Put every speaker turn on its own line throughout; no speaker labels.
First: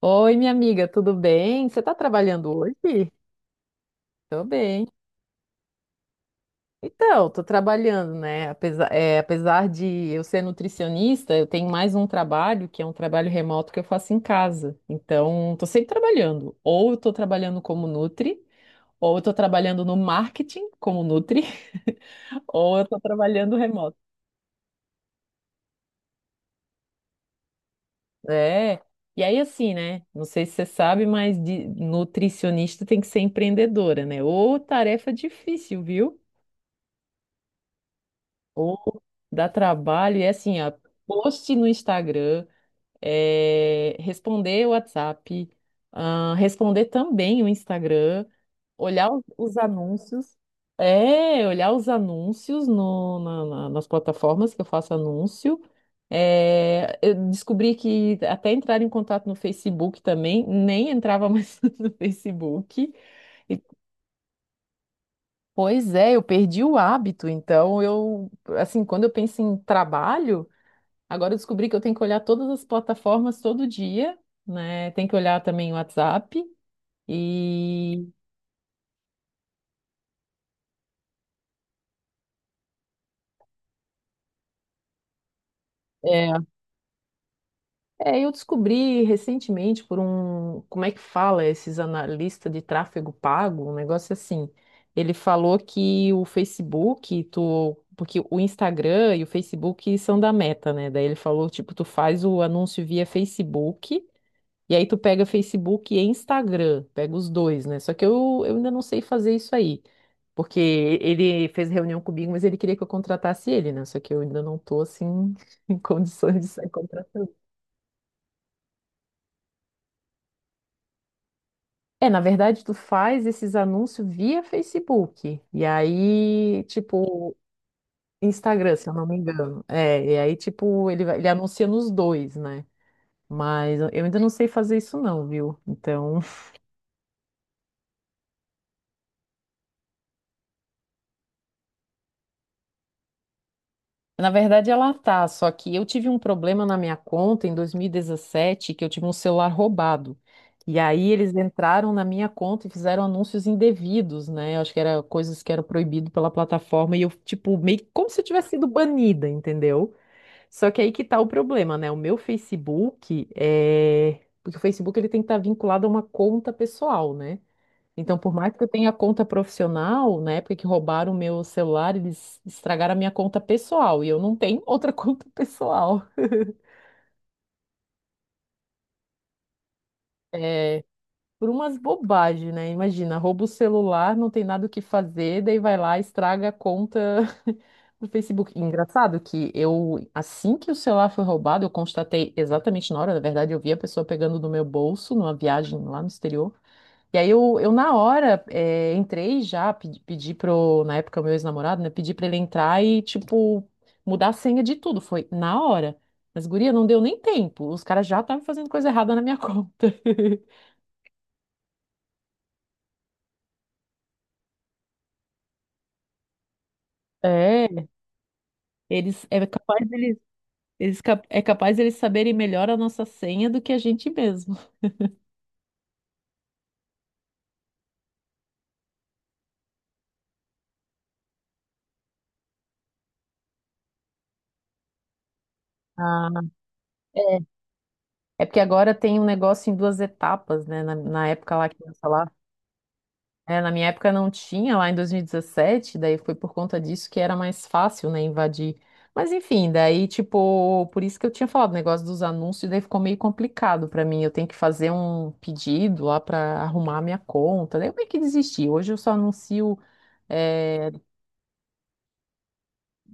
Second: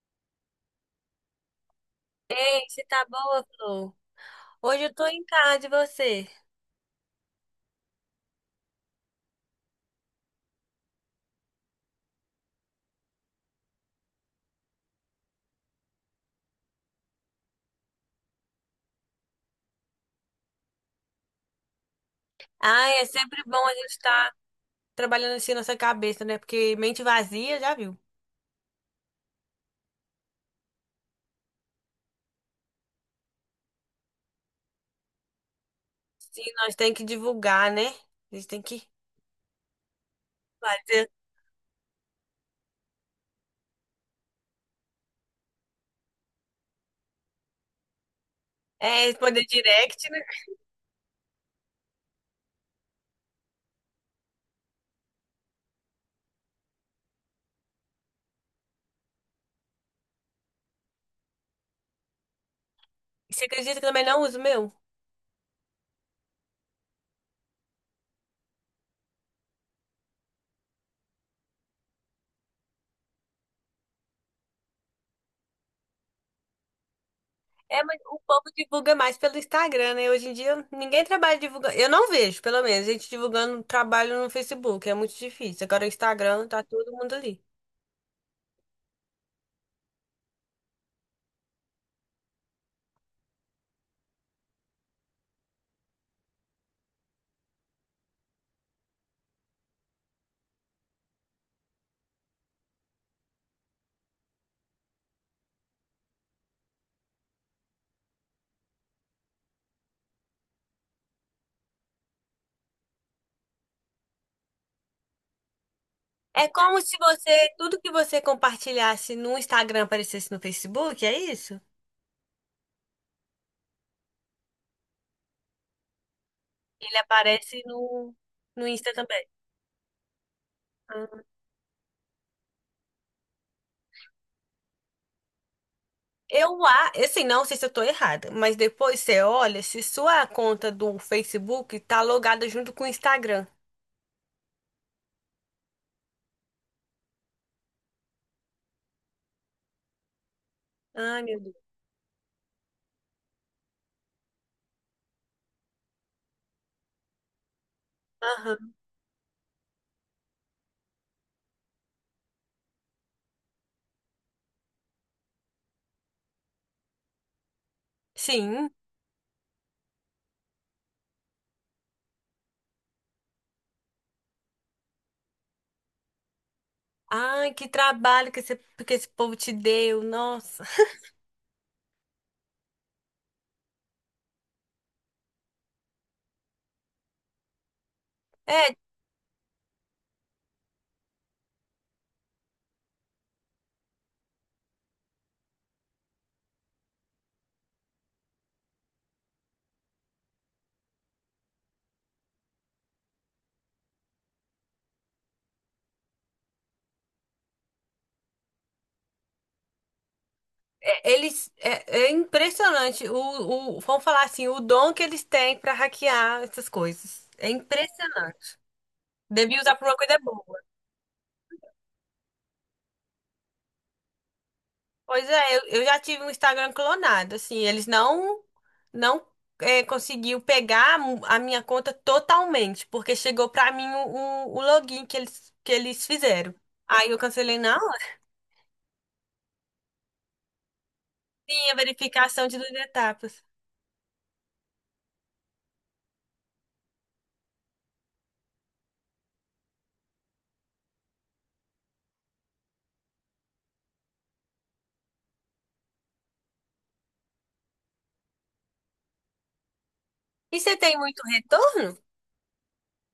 Oi, minha amiga, tudo bem? Você está trabalhando
Ei, você tá
hoje?
boa, Flor?
Tô
Hoje
bem.
eu tô em casa de você?
Então, tô trabalhando, né? Apesar, apesar de eu ser nutricionista, eu tenho mais um trabalho, que é um trabalho remoto que eu faço em casa. Então, tô sempre trabalhando. Ou eu tô trabalhando como Nutri, ou eu tô trabalhando no marketing como Nutri, ou eu
Ai,
tô
é sempre
trabalhando
bom a gente
remoto.
estar trabalhando assim nossa cabeça, né? Porque mente vazia, já viu?
É. E aí, assim, né? Não sei se você sabe, mas de nutricionista tem que ser empreendedora, né? Ô, tarefa difícil, viu?
Sim, nós tem que divulgar, né? A gente tem que
Ou dá trabalho, e é assim, ó,
fazer,
post no Instagram, responder o WhatsApp, ah, responder também o Instagram, olhar
responder
os
direct, né?
anúncios, é, olhar os anúncios no, na- na- nas plataformas que eu faço anúncio. Eu descobri que até entrar em contato no Facebook também, nem entrava mais no Facebook.
Você
E,
acredita que eu também não uso o meu?
pois é, eu perdi o hábito, então eu, assim, quando eu penso em trabalho. Agora eu descobri que eu tenho que olhar todas as plataformas todo dia, né? Tem que olhar também o WhatsApp.
É, mas
E
o povo divulga mais pelo Instagram, né? Hoje em dia ninguém trabalha divulgando. Eu não vejo, pelo menos, gente divulgando trabalho no Facebook. É muito difícil. Agora o
é,
Instagram tá todo mundo ali.
eu descobri recentemente por um, como é que fala esses analistas de tráfego pago, um negócio assim. Ele falou que o Facebook, tu, porque o Instagram e o Facebook são da Meta, né? Daí ele falou, tipo, tu faz o anúncio via Facebook. E aí tu pega Facebook e Instagram, pega os dois, né? Só que eu ainda não sei fazer isso aí. Porque ele fez reunião comigo, mas ele queria que eu contratasse ele, né? Só que eu ainda não tô assim em condições
É
de sair
como se
contratando.
você, tudo que você compartilhasse no Instagram aparecesse no Facebook, é isso?
É, na verdade, tu faz esses anúncios via Facebook. E aí,
Ele
tipo,
aparece no
Instagram, se
Insta
eu não me
também.
engano. É, e aí, tipo, ele,
Ah.
ele anuncia nos dois, né? Mas eu ainda não sei fazer isso, não, viu? Então,
Eu, assim, não sei se eu tô errada, mas depois você olha se sua conta do Facebook tá logada junto com o Instagram.
na verdade, ela tá, só que eu tive um problema na minha conta em 2017, que eu tive um celular roubado. E aí
Ai,
eles
meu Deus.
entraram na minha conta e fizeram anúncios indevidos, né? Eu acho que era coisas que eram proibido pela plataforma e eu, tipo, meio que como se eu tivesse sido
Aham.
banida, entendeu? Só que aí que tá o problema, né? O meu Facebook é... Porque o Facebook ele tem que estar vinculado a uma conta pessoal, né? Então, por mais que eu
Sim.
tenha conta profissional, na época que roubaram o meu celular, eles estragaram a minha conta pessoal e eu não tenho outra conta pessoal.
Ai, que trabalho que esse povo te deu, nossa.
É, por umas bobagens, né? Imagina, rouba o celular, não tem nada o que fazer, daí vai lá, estraga a conta do Facebook.
É,
Engraçado que eu, assim que o celular foi roubado, eu constatei exatamente na hora, na verdade, eu vi a pessoa pegando do meu bolso numa viagem lá no exterior. E aí eu, na hora entrei já, pedi pro, na época, meu ex-namorado, né? Pedi pra ele entrar e, tipo, mudar a senha de tudo. Foi na hora. Mas, guria, não deu nem tempo. Os caras já estavam fazendo coisa errada na minha conta.
é, eles, é impressionante vamos falar assim, o dom que eles têm pra hackear essas coisas. É
É,
impressionante.
eles é
Devia usar
capaz
pra uma
deles,
coisa boa.
é capaz deles saberem melhor a nossa senha do que a gente mesmo.
Pois é, eu já tive um Instagram clonado, assim, eles não conseguiu pegar a minha conta totalmente, porque chegou pra mim o, o login que eles
Ah,
fizeram. Aí eu
é.
cancelei na hora.
É porque agora tem um negócio em duas etapas, né? Na época lá
Sim, a
que lançou.
verificação de duas etapas.
É, na minha época não tinha, lá em 2017, daí foi por conta disso que era mais fácil, né, invadir. Mas enfim, daí, tipo, por isso que eu tinha falado o negócio dos anúncios, daí ficou meio complicado pra mim. Eu tenho que fazer um pedido lá pra arrumar a minha conta. Daí eu meio que desisti. Hoje eu só anuncio.
E você
eh,
tem muito retorno?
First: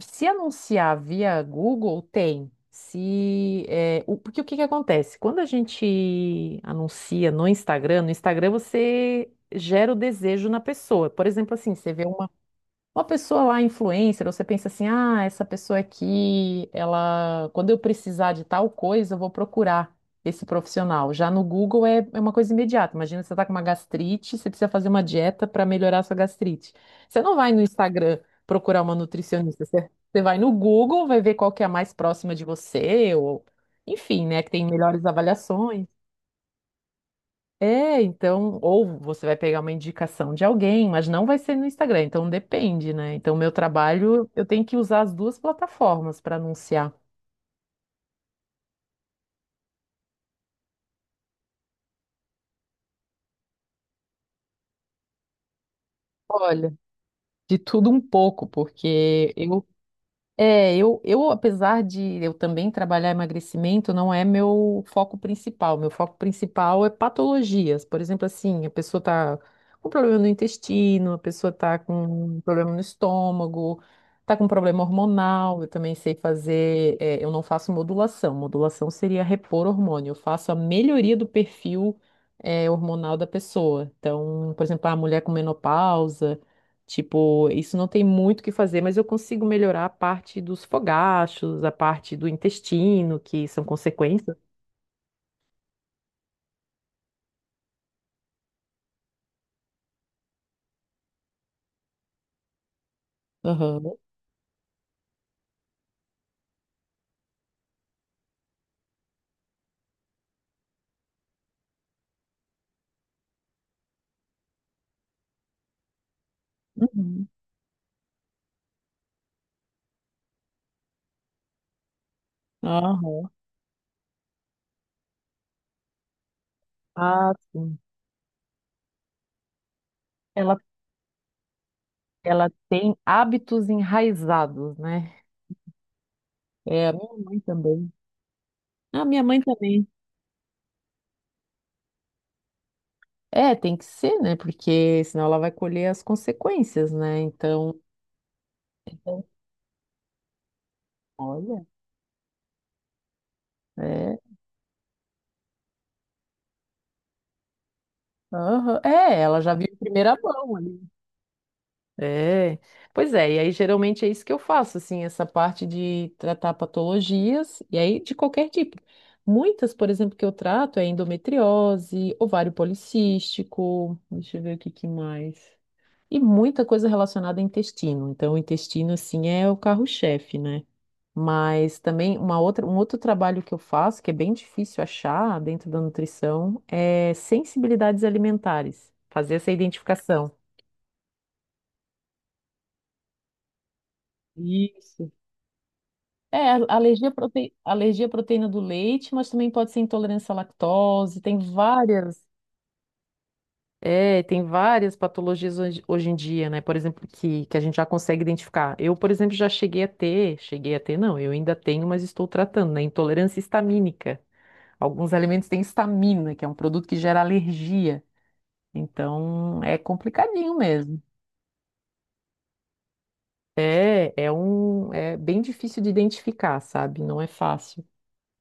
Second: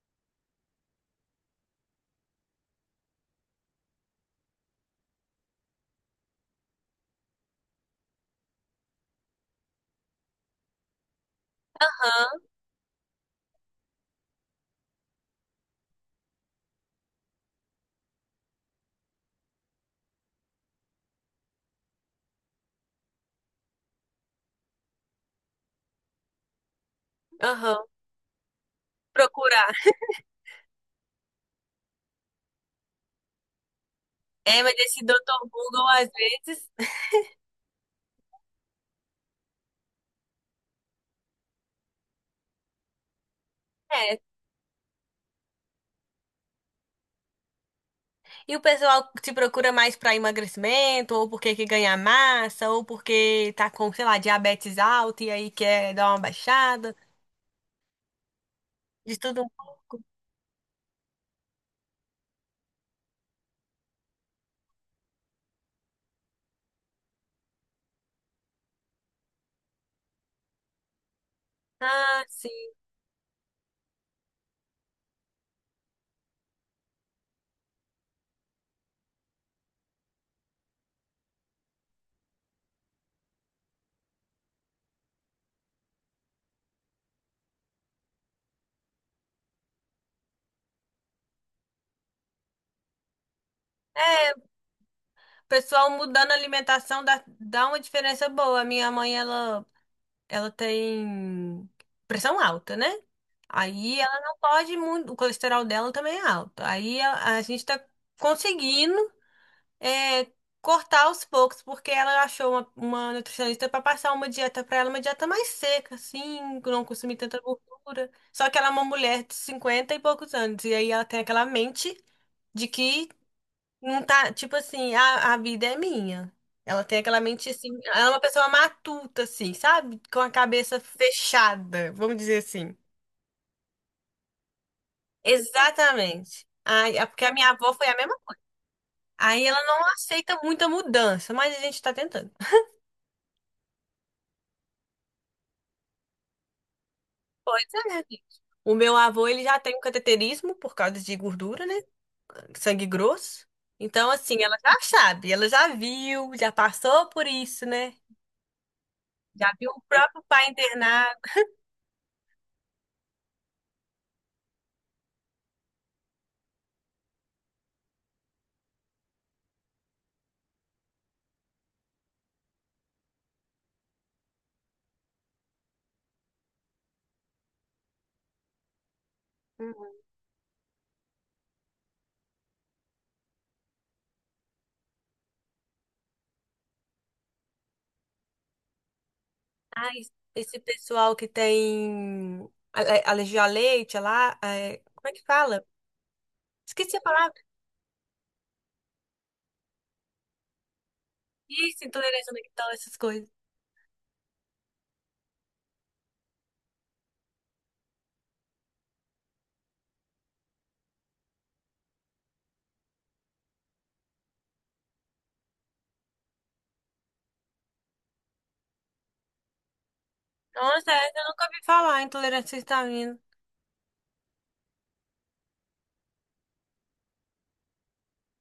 Se anunciar via Google, tem. Se, porque o que que acontece? Quando a gente anuncia no Instagram, no Instagram você gera o desejo na pessoa. Por exemplo, assim, você vê
Aham.
uma pessoa lá, influencer, você pensa assim, ah, essa pessoa aqui, ela, quando eu precisar de tal coisa, eu vou procurar esse profissional. Já no Google é uma coisa imediata. Imagina você está com uma gastrite, você precisa fazer uma dieta para melhorar a sua gastrite. Você não vai no
Aham.
Instagram procurar uma nutricionista,
Procurar.
você vai no Google, vai ver qual que é a mais próxima de você, ou enfim, né, que
É,
tem
mas
melhores
esse doutor
avaliações.
Google às vezes.
É, então, ou você vai pegar uma indicação de alguém, mas não vai ser no Instagram, então depende, né? Então, meu
é,
trabalho, eu tenho que usar as duas plataformas para anunciar.
E o pessoal te procura mais para emagrecimento, ou porque quer ganhar massa, ou porque tá com, sei lá, diabetes alta e aí quer dar uma
Olha,
baixada,
de tudo um pouco,
de
porque
tudo um
eu
pouco.
é, apesar de eu também trabalhar emagrecimento, não é meu foco principal. Meu foco principal é patologias. Por exemplo, assim, a pessoa tá com problema no intestino, a pessoa tá
Ah,
com problema
sim.
no estômago, tá com problema hormonal. Eu também sei fazer, é, eu não faço modulação. Modulação seria repor hormônio. Eu faço a melhoria do perfil, é, hormonal da pessoa. Então, por exemplo, a mulher com menopausa. Tipo, isso não tem muito o que fazer, mas eu consigo melhorar a parte dos fogachos, a parte do intestino, que são
É,
consequências.
o pessoal mudando a alimentação dá uma diferença boa. A minha mãe, ela tem pressão alta, né?
Aham.
Aí ela não pode muito, o colesterol dela também é alto. Aí a gente tá conseguindo é, cortar aos poucos, porque ela achou uma nutricionista para passar uma dieta para ela, uma dieta mais seca, assim, que não consumir
Uhum.
tanta gordura. Só que ela é uma mulher de 50 e poucos anos, e aí ela tem aquela mente de que
Aham.
não tá, tipo assim, a vida é minha. Ela tem aquela
Ah,
mente assim,
sim.
ela é uma pessoa matuta, assim, sabe? Com a
Ela,
cabeça fechada, vamos dizer
ela
assim.
tem hábitos enraizados, né?
Exatamente.
É, a
Ai, é
minha
porque a
mãe
minha avó foi
também.
a mesma.
A minha mãe
Aí ela
também.
não aceita muita mudança, mas a gente tá tentando.
É, tem que ser, né? Porque senão ela vai colher as consequências, né?
Pois
Então,
é, gente. O meu avô, ele já tem um cateterismo por causa de
olha,
gordura, né? Sangue grosso. Então,
é,
assim, ela já sabe, ela já viu, já passou por isso, né?
aham. É, ela
Já
já viu
viu
em
o
primeira
próprio pai
mão.
internado.
É, pois é, e aí geralmente é isso que eu faço, assim, essa parte de tratar patologias, e aí de qualquer tipo. Muitas, por exemplo, que eu trato é endometriose, ovário policístico, deixa eu ver o que que mais. E muita coisa relacionada ao intestino. Então, o intestino, assim, é o
Uhum.
carro-chefe, né? Mas também um outro trabalho que eu faço, que é bem difícil achar dentro da nutrição, é sensibilidades alimentares, fazer essa
Ai,
identificação.
esse pessoal que tem alergia a leite, lá, como
Isso.
é que fala?
É,
Esqueci a
alergia
palavra.
alergia à proteína do leite, mas também pode ser intolerância à lactose, tem
Isso,
várias,
intolerância à lactose, essas coisas.
é, tem várias patologias hoje em dia, né? Por exemplo, que a gente já consegue identificar. Eu, por exemplo, já cheguei a ter, não, eu ainda tenho, mas estou tratando, né? Intolerância histamínica. Alguns alimentos têm histamina, que é um produto que gera alergia. Então, é complicadinho
Nossa,
mesmo.
essa eu nunca ouvi falar, intolerância à histamina.
É, é bem difícil de identificar, sabe? Não é fácil.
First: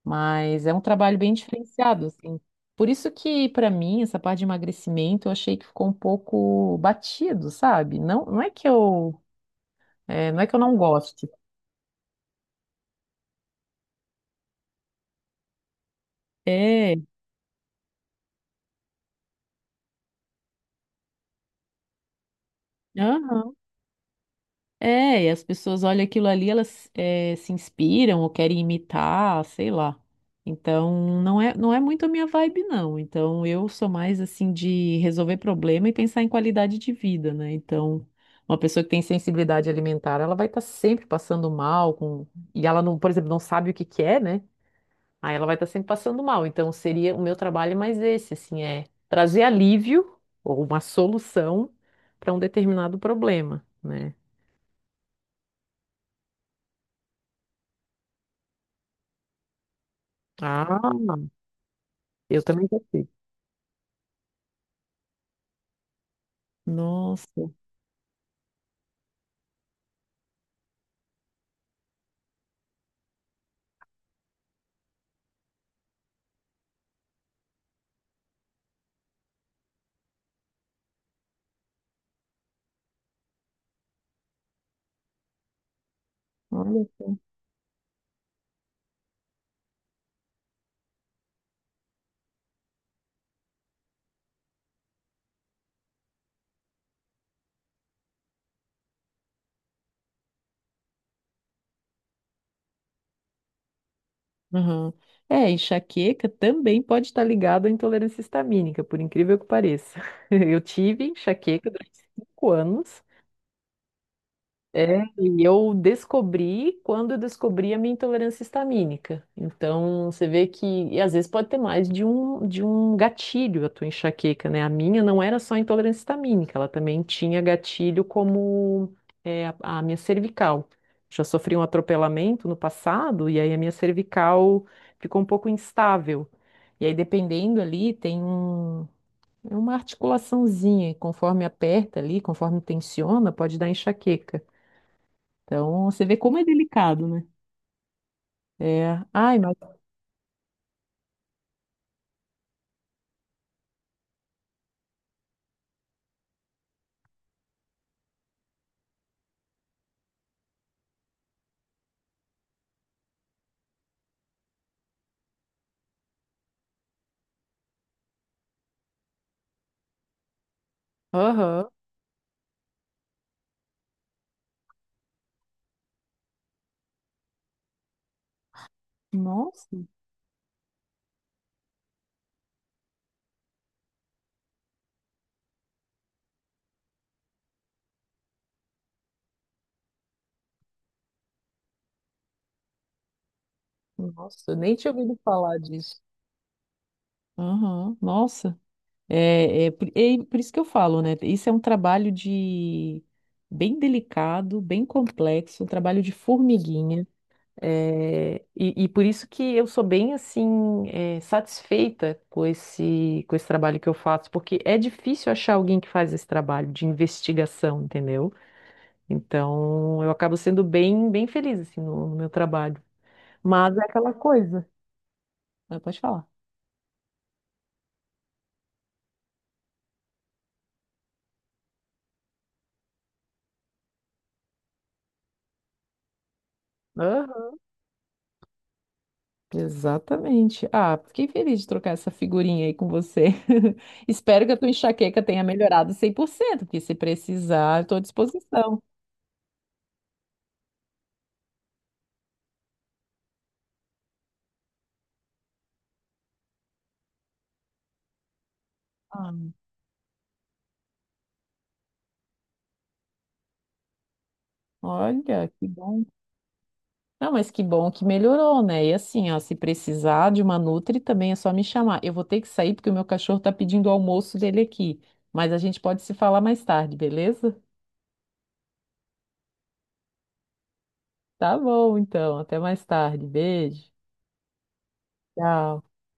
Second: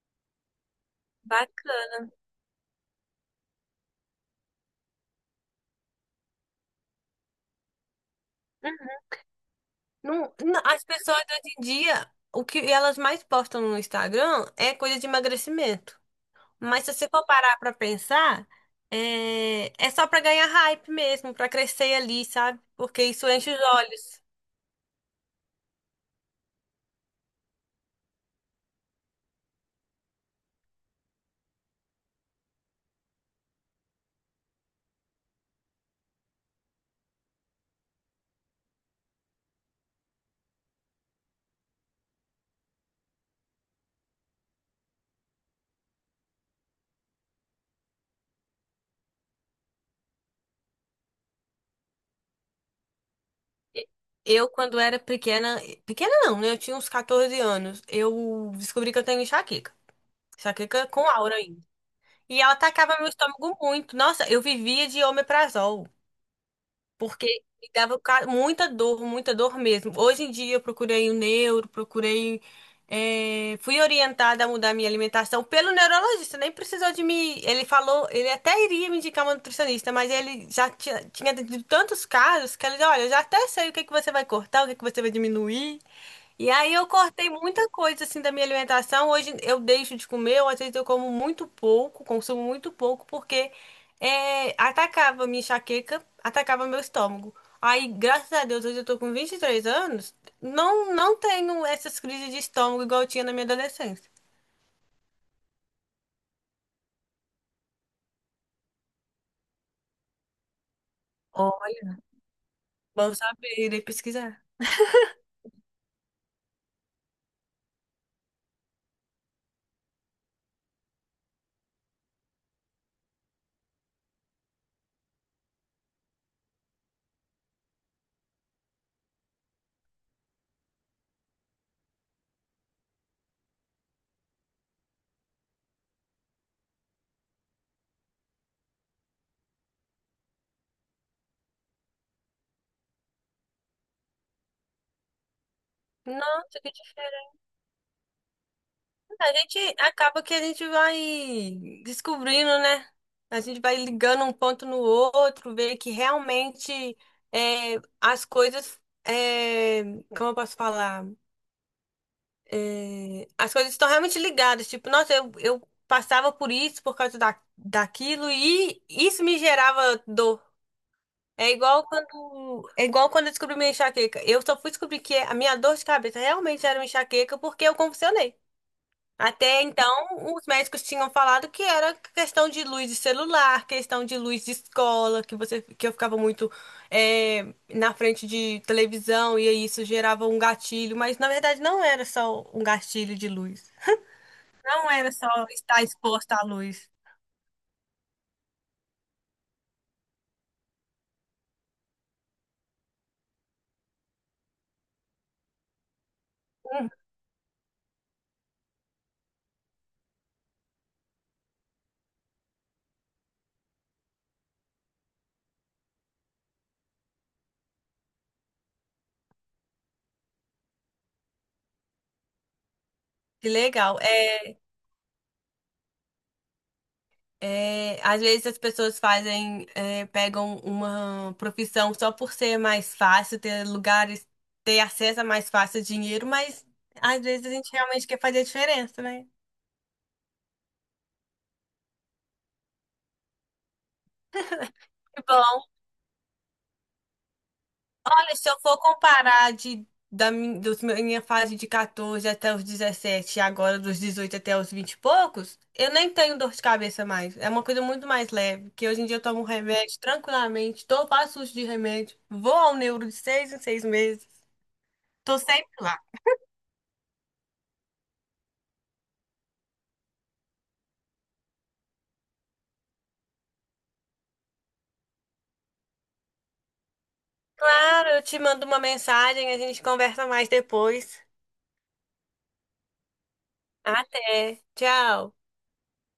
Mas é um trabalho bem diferenciado,
Bacana.
assim. Por isso que, para mim, essa parte de emagrecimento, eu achei que ficou um pouco batido, sabe? Não, não é que eu, é,
Não,
não é que eu
não,
não
as pessoas
goste.
hoje em dia, o que elas mais postam no Instagram é coisa de emagrecimento. Mas se
É,
você for parar pra pensar, é só pra ganhar hype mesmo, pra crescer ali, sabe? Porque isso enche
aham.
os olhos.
É, e as pessoas olham aquilo ali, elas se inspiram ou querem imitar, sei lá. Então, não é muito a minha vibe, não. Então, eu sou mais assim de resolver problema e pensar em qualidade de vida, né? Então, uma pessoa que tem sensibilidade alimentar, ela vai estar sempre passando mal com... e ela não, por exemplo, não sabe o que que é, né? Aí ela vai estar sempre passando mal. Então, seria o meu trabalho é mais esse, assim, é trazer alívio ou uma solução para um determinado problema, né?
Eu, quando era pequena, pequena não, né? Eu tinha uns 14 anos. Eu descobri que eu tenho enxaqueca. Enxaqueca com
Ah,
aura ainda. E
eu
ela
também
atacava
gostei.
meu estômago muito. Nossa, eu vivia de omeprazol. Porque
Nossa,
me dava muita dor mesmo. Hoje em dia eu procurei o neuro, procurei. Fui orientada a mudar minha alimentação pelo neurologista, nem precisou de me. Ele falou, ele até iria me indicar uma nutricionista, mas ele já tinha tido tantos casos que ele disse: Olha, eu já até sei o que que você vai cortar, o que que você vai diminuir. E aí
olha
eu
só.
cortei muita coisa assim da minha alimentação. Hoje eu deixo de comer, ou às vezes eu como muito pouco, consumo muito pouco, porque. É, atacava minha enxaqueca, atacava meu estômago. Aí, graças a Deus, hoje eu tô com 23 anos, não, não tenho essas crises de estômago igual eu tinha na minha adolescência.
Aham. É, enxaqueca também pode estar ligado à intolerância histamínica, por incrível que pareça. Eu tive enxaqueca durante
Olha,
5 anos.
bom saber, irei pesquisar.
É, e eu descobri quando eu descobri a minha intolerância histamínica. Então, você vê que, e às vezes pode ter mais de de um gatilho a tua enxaqueca, né? A minha não era só intolerância histamínica, ela também tinha gatilho como é, a minha cervical. Já sofri um atropelamento no passado e aí a minha cervical ficou um pouco instável. E aí, dependendo ali, é uma articulaçãozinha, e conforme aperta ali, conforme tensiona, pode dar enxaqueca. Então, você vê como é
Nossa, que
delicado, né?
diferença.
É.
A
Ai, mas.
gente acaba que a gente vai descobrindo, né? A gente vai ligando um ponto no outro, ver que realmente as coisas, é, como eu posso falar? É, as coisas estão realmente ligadas. Tipo, nossa, eu passava por isso por causa daquilo e isso me gerava dor. É
Aham.
igual quando, é igual quando eu descobri minha enxaqueca. Eu só fui descobrir que a minha dor de cabeça realmente era uma enxaqueca porque eu convulsionei. Até
Nossa,
então, os médicos tinham falado que era questão de luz de celular, questão de luz de escola, que eu ficava muito na frente de televisão e aí isso gerava um gatilho, mas na verdade não era só um gatilho de luz.
nossa, eu nem
Não
tinha
era
ouvido
só
falar
estar
disso.
exposta à luz.
Aham, nossa. É por isso que eu falo, né? Isso é um trabalho de bem delicado, bem complexo, um trabalho de formiguinha. É, e por isso que eu sou bem assim, é, satisfeita com com esse trabalho que eu faço, porque é difícil achar alguém que faz esse trabalho de investigação, entendeu? Então, eu acabo sendo bem feliz assim no meu trabalho.
Que
Mas é
legal.
aquela
É,
coisa. Ah, pode falar.
é, às vezes as pessoas pegam uma profissão só por ser mais fácil, ter lugares, ter acesso a mais fácil dinheiro, mas às vezes a
Aham.
gente realmente quer fazer a diferença, né?
Exatamente. Ah, fiquei feliz de trocar essa figurinha aí com você. Espero que a tua
Que
enxaqueca tenha
bom.
melhorado 100%. Porque se precisar, estou à
Se eu for
disposição.
comparar de, da min- dos meu- minha fase de 14 até os 17 e agora dos 18 até os 20 e poucos, eu nem tenho dor de cabeça mais. É uma coisa muito mais leve, que hoje em dia eu
Ah,
tomo remédio tranquilamente, faço uso de remédio, vou ao neuro de 6 em 6 meses, tô
olha, que
sempre lá.
bom. Não, mas que bom que melhorou, né? E assim, ó, se precisar de uma nutri também é só me chamar. Eu vou ter que sair porque o meu cachorro tá pedindo o almoço dele aqui. Mas a gente pode se falar mais tarde, beleza?
Claro, eu te mando uma mensagem, a gente conversa mais depois.
Tá bom, então. Até mais tarde. Beijo.
Até, tchau.
Tchau.